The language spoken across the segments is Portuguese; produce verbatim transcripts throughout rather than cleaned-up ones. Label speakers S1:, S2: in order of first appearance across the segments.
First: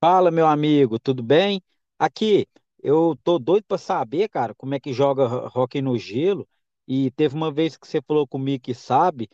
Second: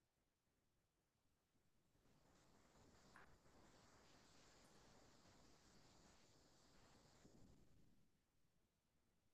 S1: Fala, meu amigo, tudo bem? Aqui, eu tô doido pra saber, cara, como é que joga ho- hóquei no gelo. E teve uma vez que você falou comigo que sabe.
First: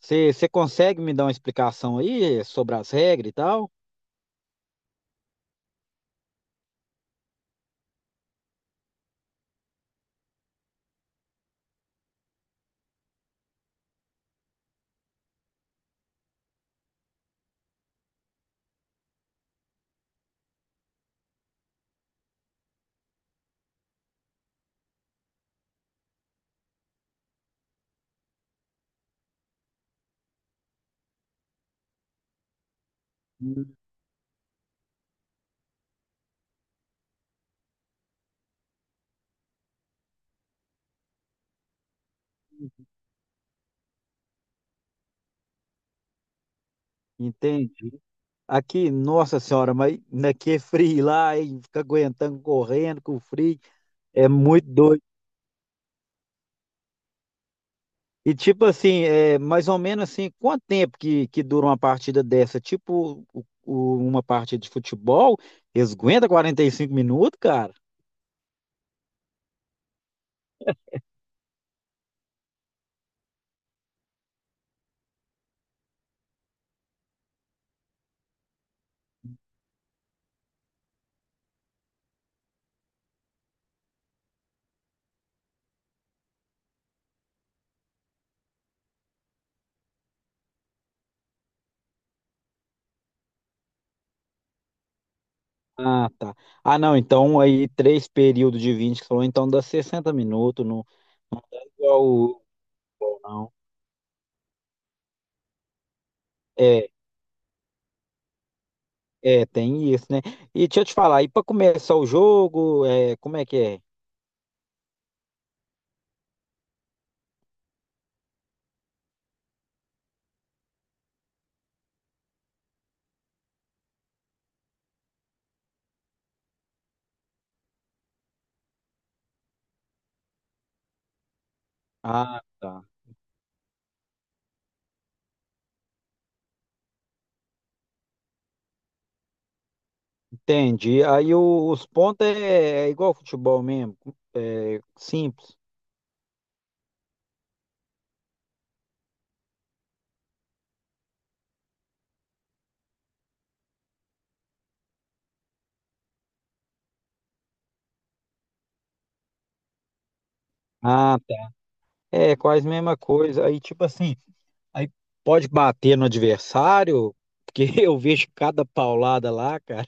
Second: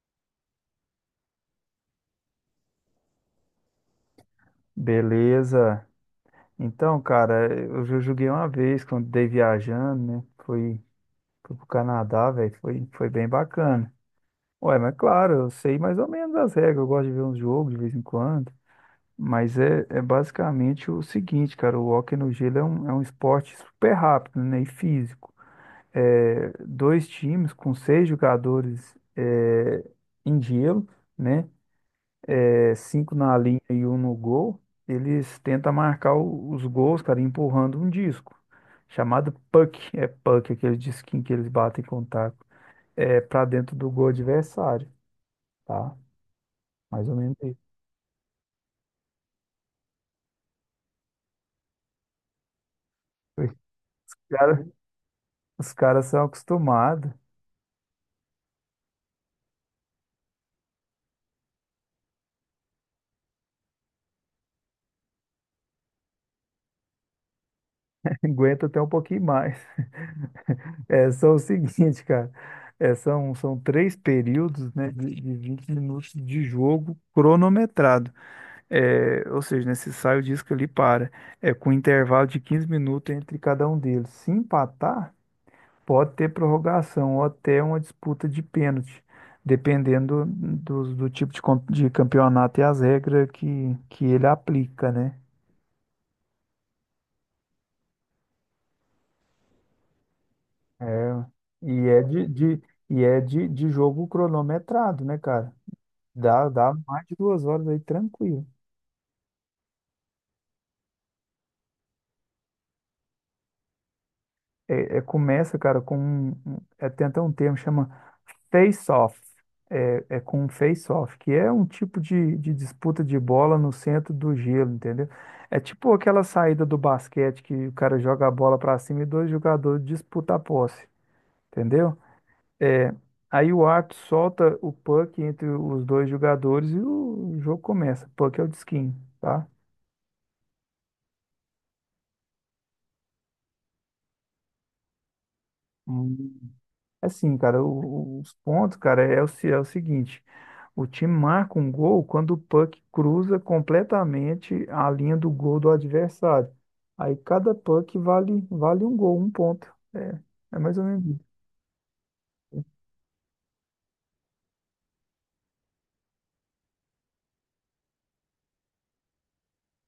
S1: Você você consegue me dar uma explicação aí eh, sobre as regras e tal?
S2: Beleza. Então, cara, eu já joguei uma vez quando dei viajando, né? Fui, fui pro Canadá, velho. Foi, foi bem bacana. Ué, mas claro, eu sei mais ou menos as regras. Eu gosto de ver uns jogos de vez em quando. Mas é, é basicamente o seguinte, cara. O hóquei no gelo é um, é um esporte super rápido, né? E físico. É, dois times com seis jogadores é, em gelo, né? É, cinco na linha
S1: Hum.
S2: e um no gol, eles tentam marcar o- os gols, cara, empurrando um disco, chamado puck. É puck, aquele disquinho que eles batem com o taco, é, para dentro do gol adversário, tá? Mais ou menos isso.
S1: Entende? Aqui, nossa senhora, mas naquele frio lá, hein, fica aguentando correndo com o frio,
S2: Os
S1: é muito
S2: cara-
S1: doido.
S2: os caras são acostumados.
S1: E tipo assim, é, mais ou menos assim, quanto tempo que, que dura uma partida dessa? Tipo o- o- uma partida de futebol, eles aguentam quarenta e cinco minutos, cara?
S2: Aguenta até um pouquinho mais. É, são o seguinte, cara. É, são, são três períodos, né, de, de vinte minutos de jogo cronometrado. É, ou seja, né, se sai o disco ali para, é, com um intervalo de quinze minutos entre cada um deles. Se empatar, pode ter prorrogação ou até uma disputa de pênalti, dependendo do, do tipo de, com- de campeonato e as regras que, que ele aplica, né?
S1: Ah, tá. Ah, não, então aí três períodos de vinte, que você falou, então dá sessenta minutos, não
S2: É, e é
S1: igual
S2: de,
S1: o-
S2: de- e é de,
S1: não.
S2: de jogo cronometrado, né, cara? Dá, dá
S1: É,
S2: mais de duas horas aí tranquilo.
S1: é, tem isso, né? E deixa eu te falar, e pra começar o jogo, é, como é que é?
S2: É, é, começa, cara, com um, um- é, tem até um termo que chama face-off. É, é com um face-off, que é um tipo de, de disputa de bola no centro do gelo, entendeu? É tipo aquela saída do basquete que o cara joga a bola para cima e dois jogadores disputam a posse, entendeu?
S1: Ah, tá.
S2: É, Aí o árbitro solta o puck entre os dois jogadores e o jogo começa. Puck é o de skin, tá?
S1: Entendi. Aí o- os pontos é, é igual ao futebol mesmo, é simples.
S2: Assim, cara, o- os pontos, cara, é o, se- é o seguinte: o time marca um gol quando o puck cruza completamente a linha do gol do adversário. Aí cada puck vale, vale um gol, um ponto. É, é mais ou menos
S1: Ah,
S2: isso.
S1: é, quase mesma coisa. Aí, tipo assim, aí pode bater no adversário, porque eu vejo cada paulada lá, cara.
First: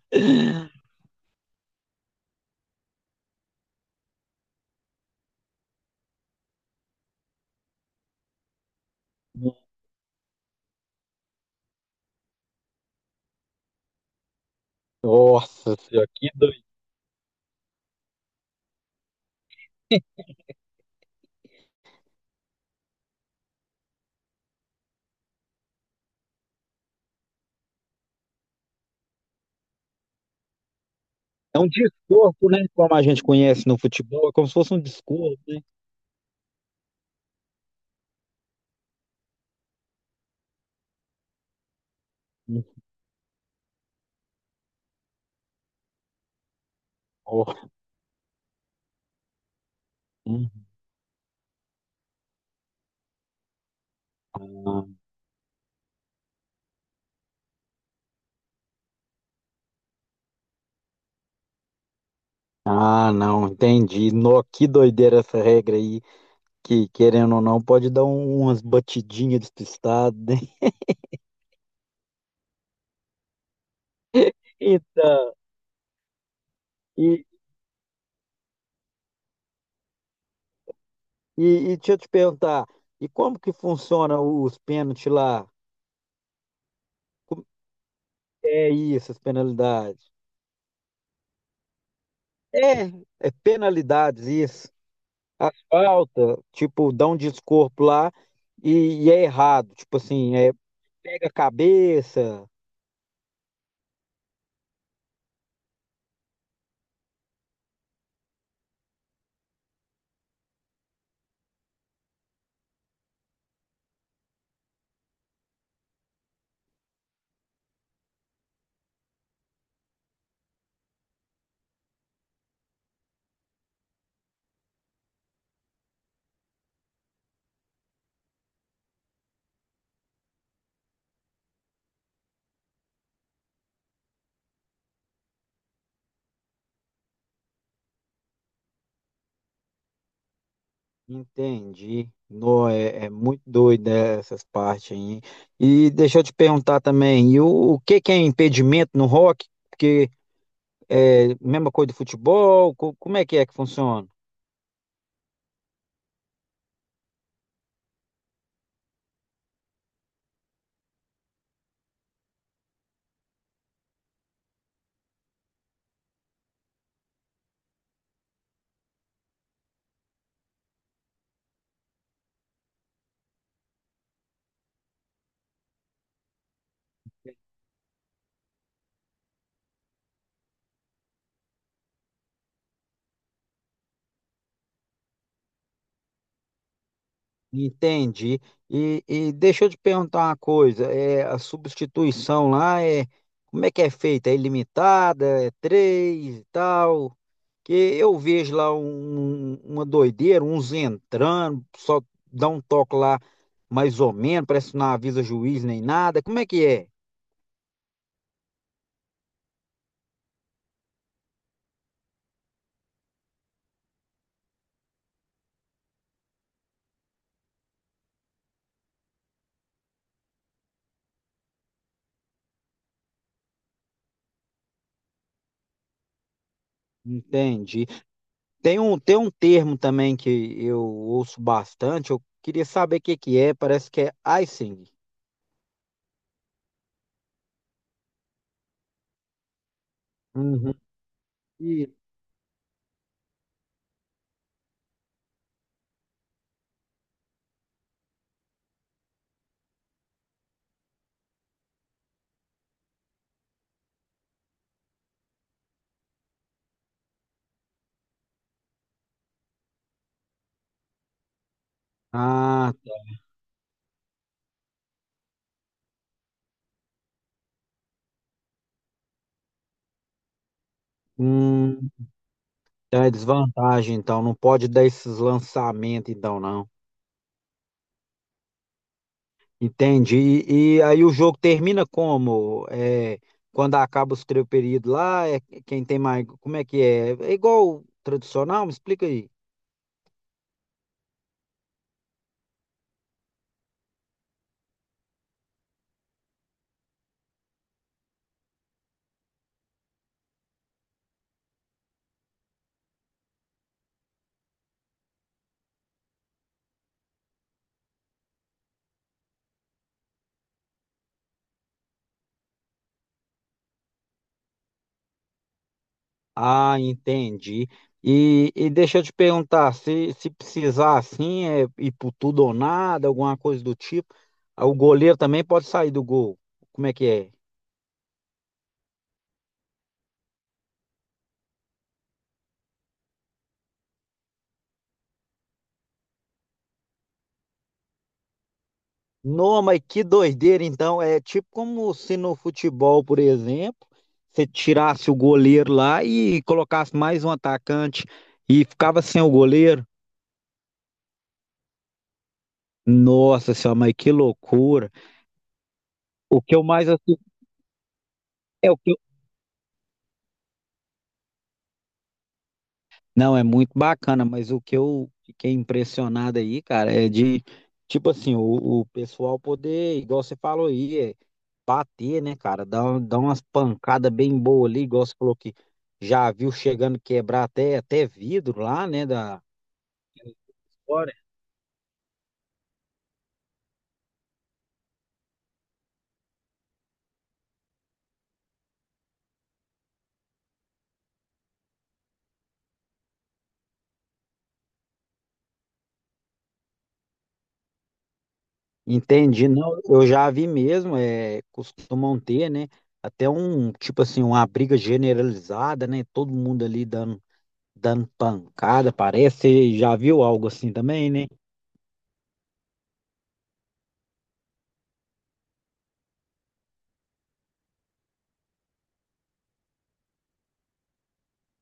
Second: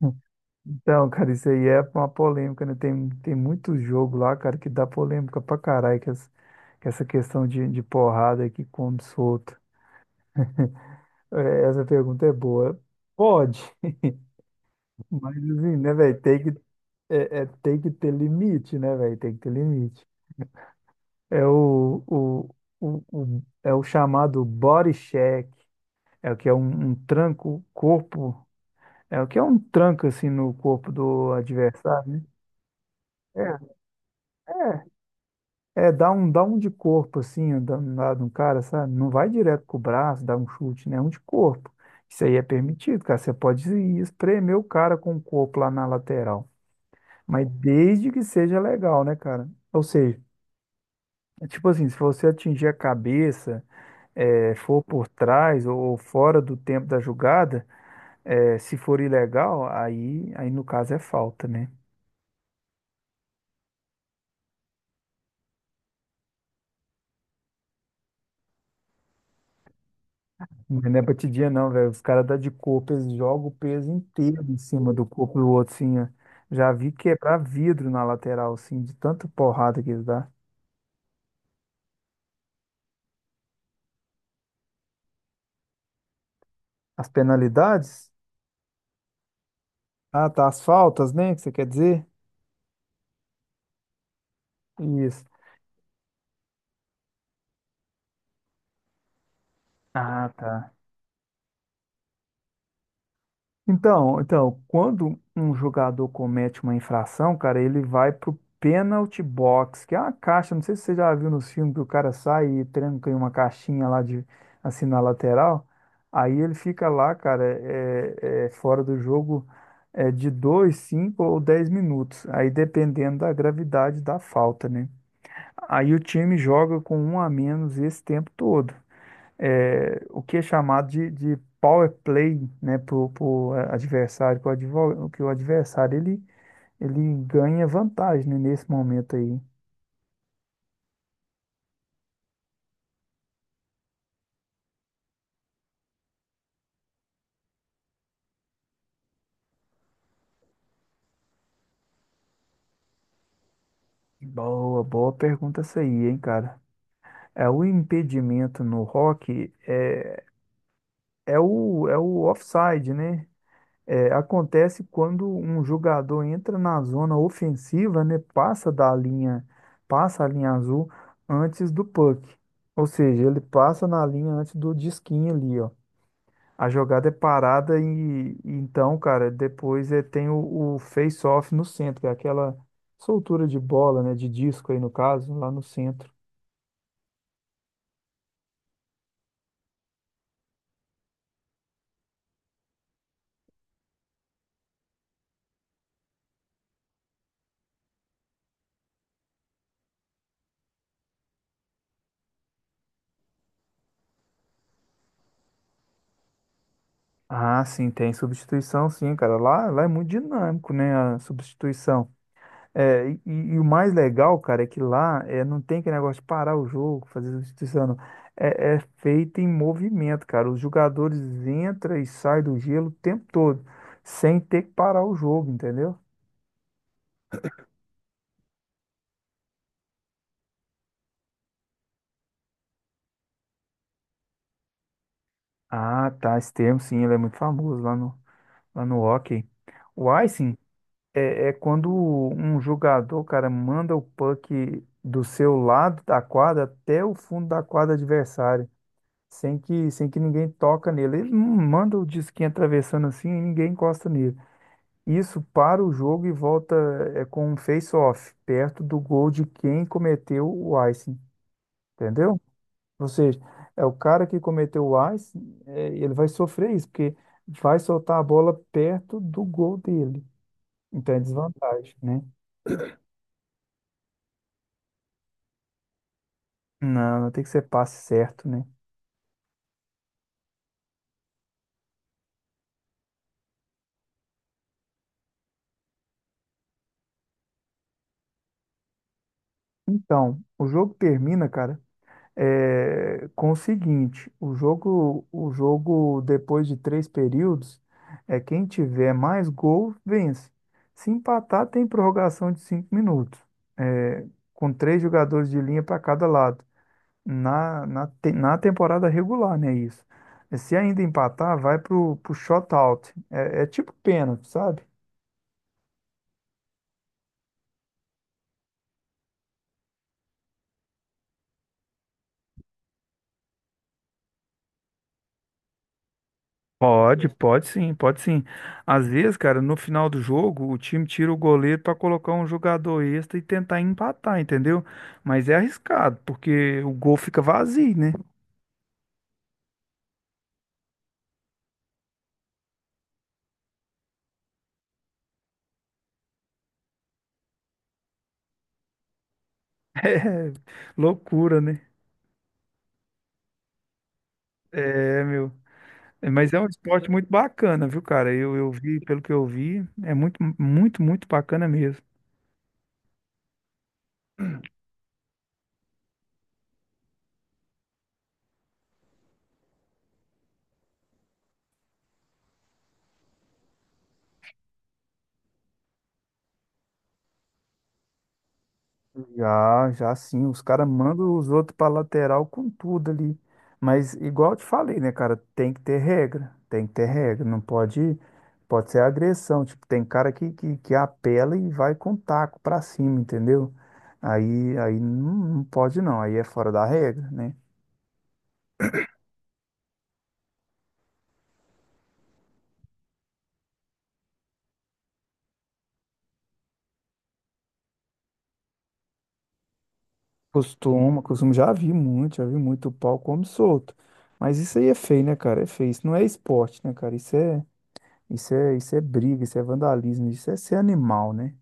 S2: Então, cara, isso aí é uma polêmica, né? Tem, tem muito jogo lá, cara, que dá polêmica pra caralho, que, essa que essa questão de, de porrada que come solto. É, essa pergunta é boa. Pode. Mas
S1: Nossa
S2: assim, né,
S1: senhora,
S2: velho?
S1: que
S2: Tem que,
S1: doido.
S2: é, é- tem que ter limite, né, velho? Tem que ter limite. É o, o, o, o- é o chamado body check, é o que é um, um tranco corpo, é o que é um tranco assim no corpo do
S1: É um
S2: adversário, né?
S1: descorpo, né? Como a gente conhece no futebol, é como se
S2: É,
S1: fosse um descorpo, né?
S2: é, É dar um, dar um de corpo assim, dar um lado no cara, sabe? Não vai direto com o braço, dar um chute, né? É um de corpo. Isso aí é
S1: Hum,
S2: permitido, cara. Você pode espremer o cara com o corpo lá na lateral.
S1: ó,
S2: Mas desde que seja legal, né, cara? Ou seja,
S1: hum,
S2: é tipo assim, se você atingir a cabeça, é, for por trás ou fora do tempo da jogada, é, se for ilegal, aí, aí no caso é falta, né?
S1: ah, não, entendi. No, que doideira essa regra aí, que querendo ou não, pode dar um- umas batidinhas despistadas, né?
S2: Mas não é batidinha não, velho. Os caras dão de corpo, eles jogam o peso inteiro em cima do
S1: Eita,
S2: corpo do outro, assim, ó. Já vi
S1: e,
S2: quebrar vidro na lateral, assim, de tanta porrada que eles dão.
S1: e, e deixa eu te perguntar, e como que funciona os pênaltis lá?
S2: As penalidades?
S1: É isso, as penalidades.
S2: Ah, tá, as faltas, né, que você quer dizer?
S1: É, é penalidades, isso.
S2: Isso.
S1: A falta, tipo, dá um descorpo lá e, e é errado. Tipo
S2: Ah,
S1: assim, é,
S2: tá.
S1: pega a cabeça.
S2: Então, então, quando um jogador comete uma infração, cara, ele vai pro penalty box, que é uma caixa, não sei se você já viu nos filmes que o cara sai e tranca em uma caixinha lá de assim na lateral. Aí ele fica lá, cara, é, é, fora do jogo, é, de dois, cinco ou dez minutos. Aí dependendo da gravidade da falta, né? Aí o time joga com um a menos esse tempo todo, é, o que é chamado de, de power play, né, pro, pro adversário, que o, advo- que o adversário ele, ele ganha vantagem, né, nesse momento aí.
S1: Entendi. Não, é, é muito doido essas partes aí. E deixa eu te perguntar também, e o, o que que é impedimento no rock? Porque é mesma coisa do futebol, co- como é que é que funciona?
S2: Boa, boa pergunta essa aí, hein, cara. É, o impedimento no rock é, é o, é o offside, né? É, acontece quando um jogador entra na zona ofensiva, né? Passa da linha, passa a linha azul antes do puck. Ou seja, ele passa na linha antes do disquinho ali, ó. A jogada é parada e, e então, cara, depois é, tem o, o face-off no centro, que é aquela soltura de bola, né, de disco aí no caso, lá no centro.
S1: Entendi. E, e deixa eu te perguntar uma coisa, é, a substituição lá é como é que é feita? É ilimitada? É três e tal? Que eu vejo lá um- um, uma doideira, uns entrando, só dá um toque lá mais ou menos, parece que não avisa juiz nem nada. Como é que é?
S2: Ah, sim, tem substituição, sim, cara. Lá, lá é muito dinâmico, né, a substituição. É, e, e- e o mais legal, cara, é que lá é, não tem aquele negócio de parar o jogo, fazer substituição, não. É, é feito em movimento, cara. Os jogadores entram e saem do gelo o tempo todo, sem ter que parar o jogo, entendeu?
S1: Entendi. Tem um, tem um termo também que eu ouço bastante, eu queria saber o que que é, parece que é icing.
S2: Ah, tá. Esse termo, sim, ele é muito famoso lá no, lá no hockey. O icing
S1: Uhum.
S2: é, é quando
S1: E-
S2: um jogador, cara, manda o puck do seu lado da quadra até o fundo da quadra adversária, sem que, sem que ninguém toca nele. Ele não manda o disquinho atravessando assim e ninguém encosta nele. Isso para o jogo e volta é, com um face-off, perto do gol de quem cometeu o icing, entendeu?
S1: Ah,
S2: Ou seja, é o cara que cometeu o A I S, é, ele vai sofrer isso, porque vai soltar a bola perto do gol dele. Então é
S1: hum,
S2: desvantagem, né?
S1: então é desvantagem, então. Não pode dar esses lançamentos, então, não.
S2: Não, tem que ser passe certo, né?
S1: Entendi. E, e aí o jogo termina como? É, quando acaba os três períodos lá, é quem tem mais. Como é que é? É igual o tradicional? Me explica aí.
S2: Então, o jogo termina, cara, é, com o seguinte: o jogo, o jogo depois de três períodos, é quem tiver mais gol vence. Se empatar, tem prorrogação de cinco minutos, é, com três jogadores de linha para cada lado. Na, na, te- na temporada regular, né? Isso. Se ainda empatar, vai pro, pro shootout. É, é tipo pênalti, sabe?
S1: Ah, entendi. E, e deixa eu te perguntar, se, se precisar assim, é ir por tudo ou nada, alguma coisa do tipo, ah, o goleiro também pode sair do gol. Como é que
S2: Pode,
S1: é?
S2: pode sim, pode sim. Às vezes, cara, no final do jogo, o time tira o goleiro para colocar um jogador extra e tentar empatar, entendeu? Mas é arriscado, porque o gol fica vazio, né?
S1: Não, mas que doideira, então. É tipo como se no futebol, por exemplo, você tirasse o goleiro lá e colocasse mais um atacante e ficava sem o goleiro.
S2: É loucura, né?
S1: Nossa senhora, mas que loucura.
S2: É, meu. É,
S1: O
S2: mas
S1: que
S2: é
S1: eu
S2: um
S1: mais,
S2: esporte
S1: assi-
S2: muito bacana, viu, cara? Eu, eu
S1: é, o que,
S2: vi, pelo que eu vi, é muito, muito, muito bacana mesmo.
S1: não, é muito bacana, mas o que eu fiquei impressionado aí, cara, é de, tipo assim, o, o pessoal poder, igual você falou aí, é bater, né, cara? Dar, um- dar umas pancadas bem boas ali, igual você falou que já viu chegando quebrar até, até vidro lá, né? Da...
S2: Já, já sim, os caras
S1: fora.
S2: mandam os outros pra lateral com tudo ali. Mas igual eu te falei, né, cara, tem que ter regra, tem que ter regra, não pode, pode ser agressão, tipo, tem cara que, que, que apela e vai com taco pra cima, entendeu? Aí, aí não, não pode não, aí é fora da regra, né?
S1: Entendi, não, eu já vi mesmo, é, costumam ter, né? Até um, tipo assim, uma briga generalizada, né? Todo mundo ali dando, dando pancada, parece. Você já viu algo assim também,
S2: Costuma,
S1: né?
S2: costuma, já vi muito, já vi muito o pau como solto. Mas isso aí é feio, né, cara? É feio, isso não é esporte, né, cara? Isso é, isso é, isso é briga, isso é vandalismo, isso é ser animal, né?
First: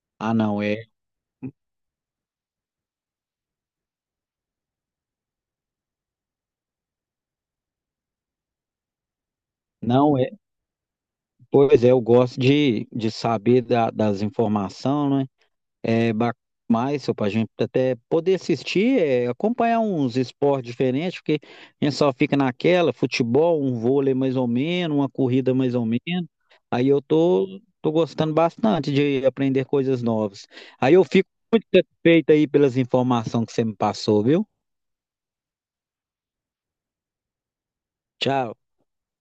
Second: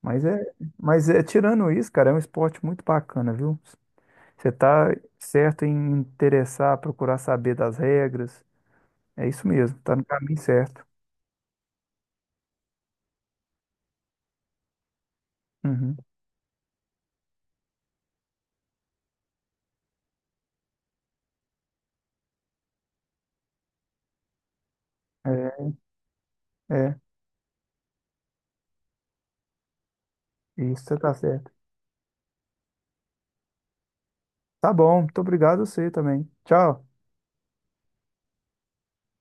S2: Mas
S1: Ah,
S2: é,
S1: não, é.
S2: mas é tirando isso, cara, é um esporte muito bacana, viu? Você tá certo em interessar, procurar saber das regras. É isso mesmo, tá no
S1: Não é.
S2: caminho certo.
S1: Pois é, eu gosto de, de saber da- das informações, né?
S2: Uhum.
S1: É ba- mais, só para a gente até poder assistir, é, acompanhar uns esportes diferentes, porque a gente só fica naquela, futebol, um vôlei mais ou menos, uma corrida mais ou menos.
S2: É,
S1: Aí
S2: é,
S1: eu tô, tô gostando bastante de aprender coisas novas.
S2: isso
S1: Aí
S2: você
S1: eu
S2: tá
S1: fico
S2: certo.
S1: feito aí pelas informações que você me passou, viu?
S2: Tá bom, muito obrigado a você também. Tchau.
S1: Tchau.